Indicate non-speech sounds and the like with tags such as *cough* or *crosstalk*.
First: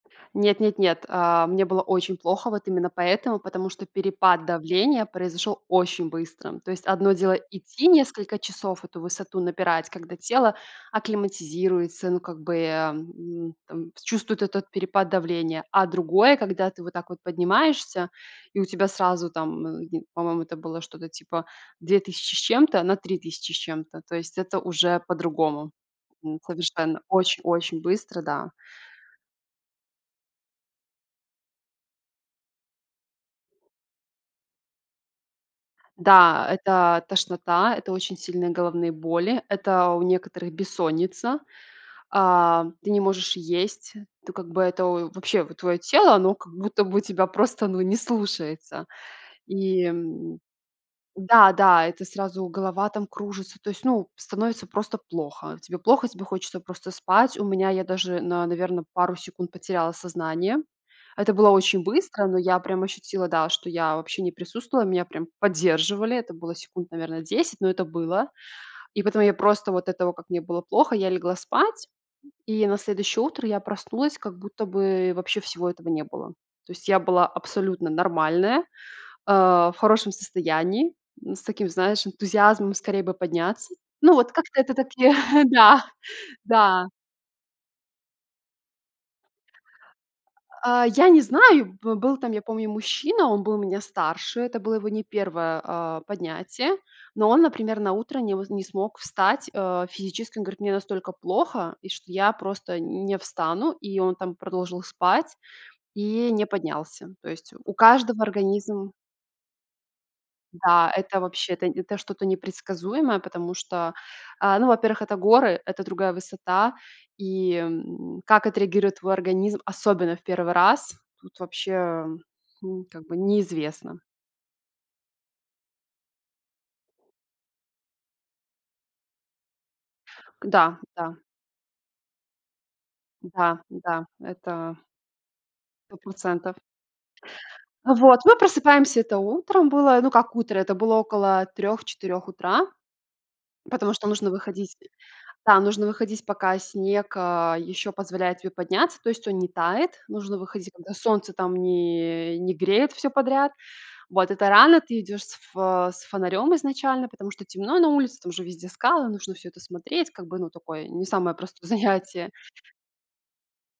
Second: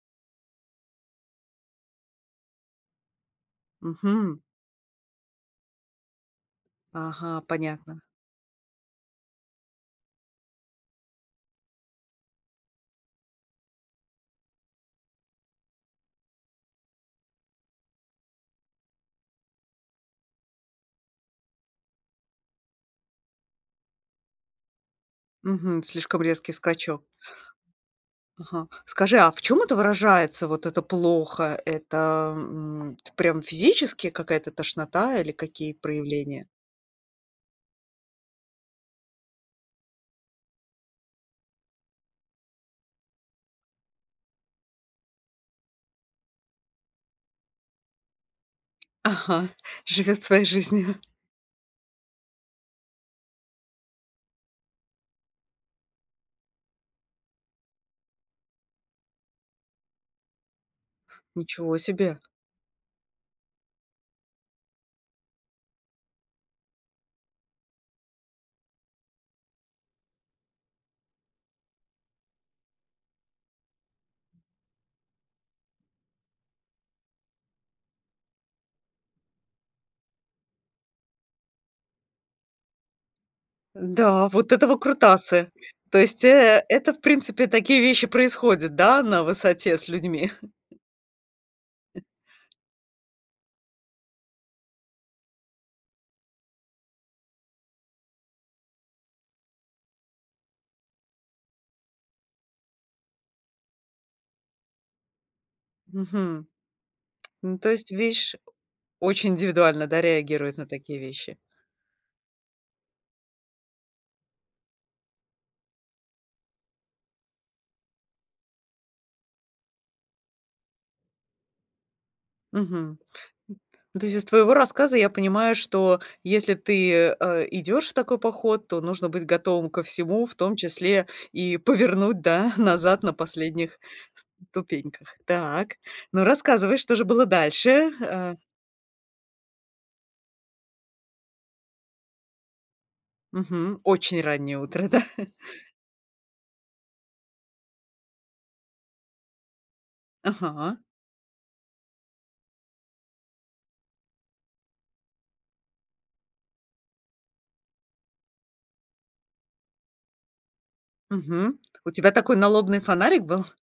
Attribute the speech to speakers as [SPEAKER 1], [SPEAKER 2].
[SPEAKER 1] Нет, нет, нет. А, мне было очень плохо, вот именно поэтому, потому что
[SPEAKER 2] Мгм.
[SPEAKER 1] перепад давления произошёл очень быстро. То есть одно дело
[SPEAKER 2] Ага,
[SPEAKER 1] идти
[SPEAKER 2] понятно.
[SPEAKER 1] несколько часов, эту высоту напирать, когда тело акклиматизируется, ну как бы, а, м, там, чувствует этот перепад давления. А другое, когда ты вот так вот поднимаешься и у тебя сразу, там, э, в по-моему, это было что-то типа 2 000 с чем-то на 3 000 с чем-то. То есть это уже по-другому,
[SPEAKER 2] Мгм, слишком
[SPEAKER 1] м,
[SPEAKER 2] резкий
[SPEAKER 1] совершенно.
[SPEAKER 2] скачок.
[SPEAKER 1] Очень очень быстро, да.
[SPEAKER 2] Ага. Скажи, а в чём это выражается, вот это "плохо"? Это, м, т прям физически какая-то тошнота или какие проявления?
[SPEAKER 1] Да, это тошнота, это очень сильные головные боли, это у некоторых бессонница, а, ты не можешь есть. То, как бы, это, в вообще, вот, твоё тело, оно как будто бы тебя просто, ну, не слушается.
[SPEAKER 2] Ага,
[SPEAKER 1] И,
[SPEAKER 2] живёт
[SPEAKER 1] м,
[SPEAKER 2] своей жизнью.
[SPEAKER 1] да, да, это сразу голова там кружится, то есть, ну, становится просто плохо. Тебе плохо, тебе хочется просто спать. У меня, я даже, на наверно, пару секунд потеряла сознание. Это было
[SPEAKER 2] Ничего
[SPEAKER 1] очень
[SPEAKER 2] себе.
[SPEAKER 1] быстро, но я прям ощутила, да, что я вообще не присутствовала. Меня прям поддерживали. Это было секунд, наверно, 10, но это было. И потом я просто вот этого, как мне было плохо, я легла спать, и на следующее утро я проснулась, как будто бы вообще всего этого не было. То есть я была абсолютно нормальная, э, в хорошем состоянии, н с таким, знаешь, энтузиазмом скорее бы подняться. Ну,
[SPEAKER 2] Да,
[SPEAKER 1] вот
[SPEAKER 2] вот
[SPEAKER 1] как-то
[SPEAKER 2] это
[SPEAKER 1] это такие,
[SPEAKER 2] выкрутасы!
[SPEAKER 1] *chuckles* да,
[SPEAKER 2] То есть, э,
[SPEAKER 1] да.
[SPEAKER 2] это, в принципе, такие вещи происходят, да, на высоте с людьми? *chuckles*
[SPEAKER 1] А, я не знаю, бы был там, я помню, мужчина, он был меня старше, это было его не 1, а, поднятие, но он, например, на утро не м не смог встать, э, физически. Он говорит: "Мне настолько плохо, и что я просто н не встану". И он там продолжил спать и не
[SPEAKER 2] Мгм.
[SPEAKER 1] поднялся. То есть,
[SPEAKER 2] Ну то
[SPEAKER 1] у
[SPEAKER 2] есть,
[SPEAKER 1] каждого
[SPEAKER 2] видишь,
[SPEAKER 1] организм
[SPEAKER 2] очень индивидуально, да, реагирует на
[SPEAKER 1] Да,
[SPEAKER 2] такие
[SPEAKER 1] это
[SPEAKER 2] вещи?
[SPEAKER 1] вообще, это это что-то непредсказуемое, потому что, а, ну, во-первых, это горы, это другая высота. И, м, как отреагирует твой организм, особенно в 1 раз, тут вообще, хм,
[SPEAKER 2] Мгм.
[SPEAKER 1] как бы
[SPEAKER 2] Н ну
[SPEAKER 1] неизвестно.
[SPEAKER 2] то есть, из твоего рассказа я понимаю, что если ты, э, идёшь в такой поход, то нужно быть готовым ко всему, в том
[SPEAKER 1] Да,
[SPEAKER 2] числе
[SPEAKER 1] да.
[SPEAKER 2] и повернуть, да, назад на
[SPEAKER 1] Да,
[SPEAKER 2] последних
[SPEAKER 1] да, это
[SPEAKER 2] ступеньках. Так.
[SPEAKER 1] сто
[SPEAKER 2] Ну,
[SPEAKER 1] процентов.
[SPEAKER 2] рассказывай, что же было дальше.
[SPEAKER 1] Вот,
[SPEAKER 2] Э.
[SPEAKER 1] мы просыпаемся, это, утром было, ну, как утро, это было около 3-4 утра,
[SPEAKER 2] Мгм.
[SPEAKER 1] потому что
[SPEAKER 2] Очень
[SPEAKER 1] нужно
[SPEAKER 2] раннее
[SPEAKER 1] выходить, э,
[SPEAKER 2] утро, да.
[SPEAKER 1] да, нужно выходить, пока снег, а, ещё позволяет тебе подняться. То есть он не тает, нужно выходить,
[SPEAKER 2] Ага.
[SPEAKER 1] когда солнце там не не греет всё подряд. Вот, это рано, ты идёшь с ф э, с фонарём изначально, потому что темно на улице, там уже везде скалы, нужно всё это смотреть. Как бы, ну, такое, не самое
[SPEAKER 2] Мгм.
[SPEAKER 1] простое
[SPEAKER 2] У тебя
[SPEAKER 1] занятие.
[SPEAKER 2] такой налобный фонарик был?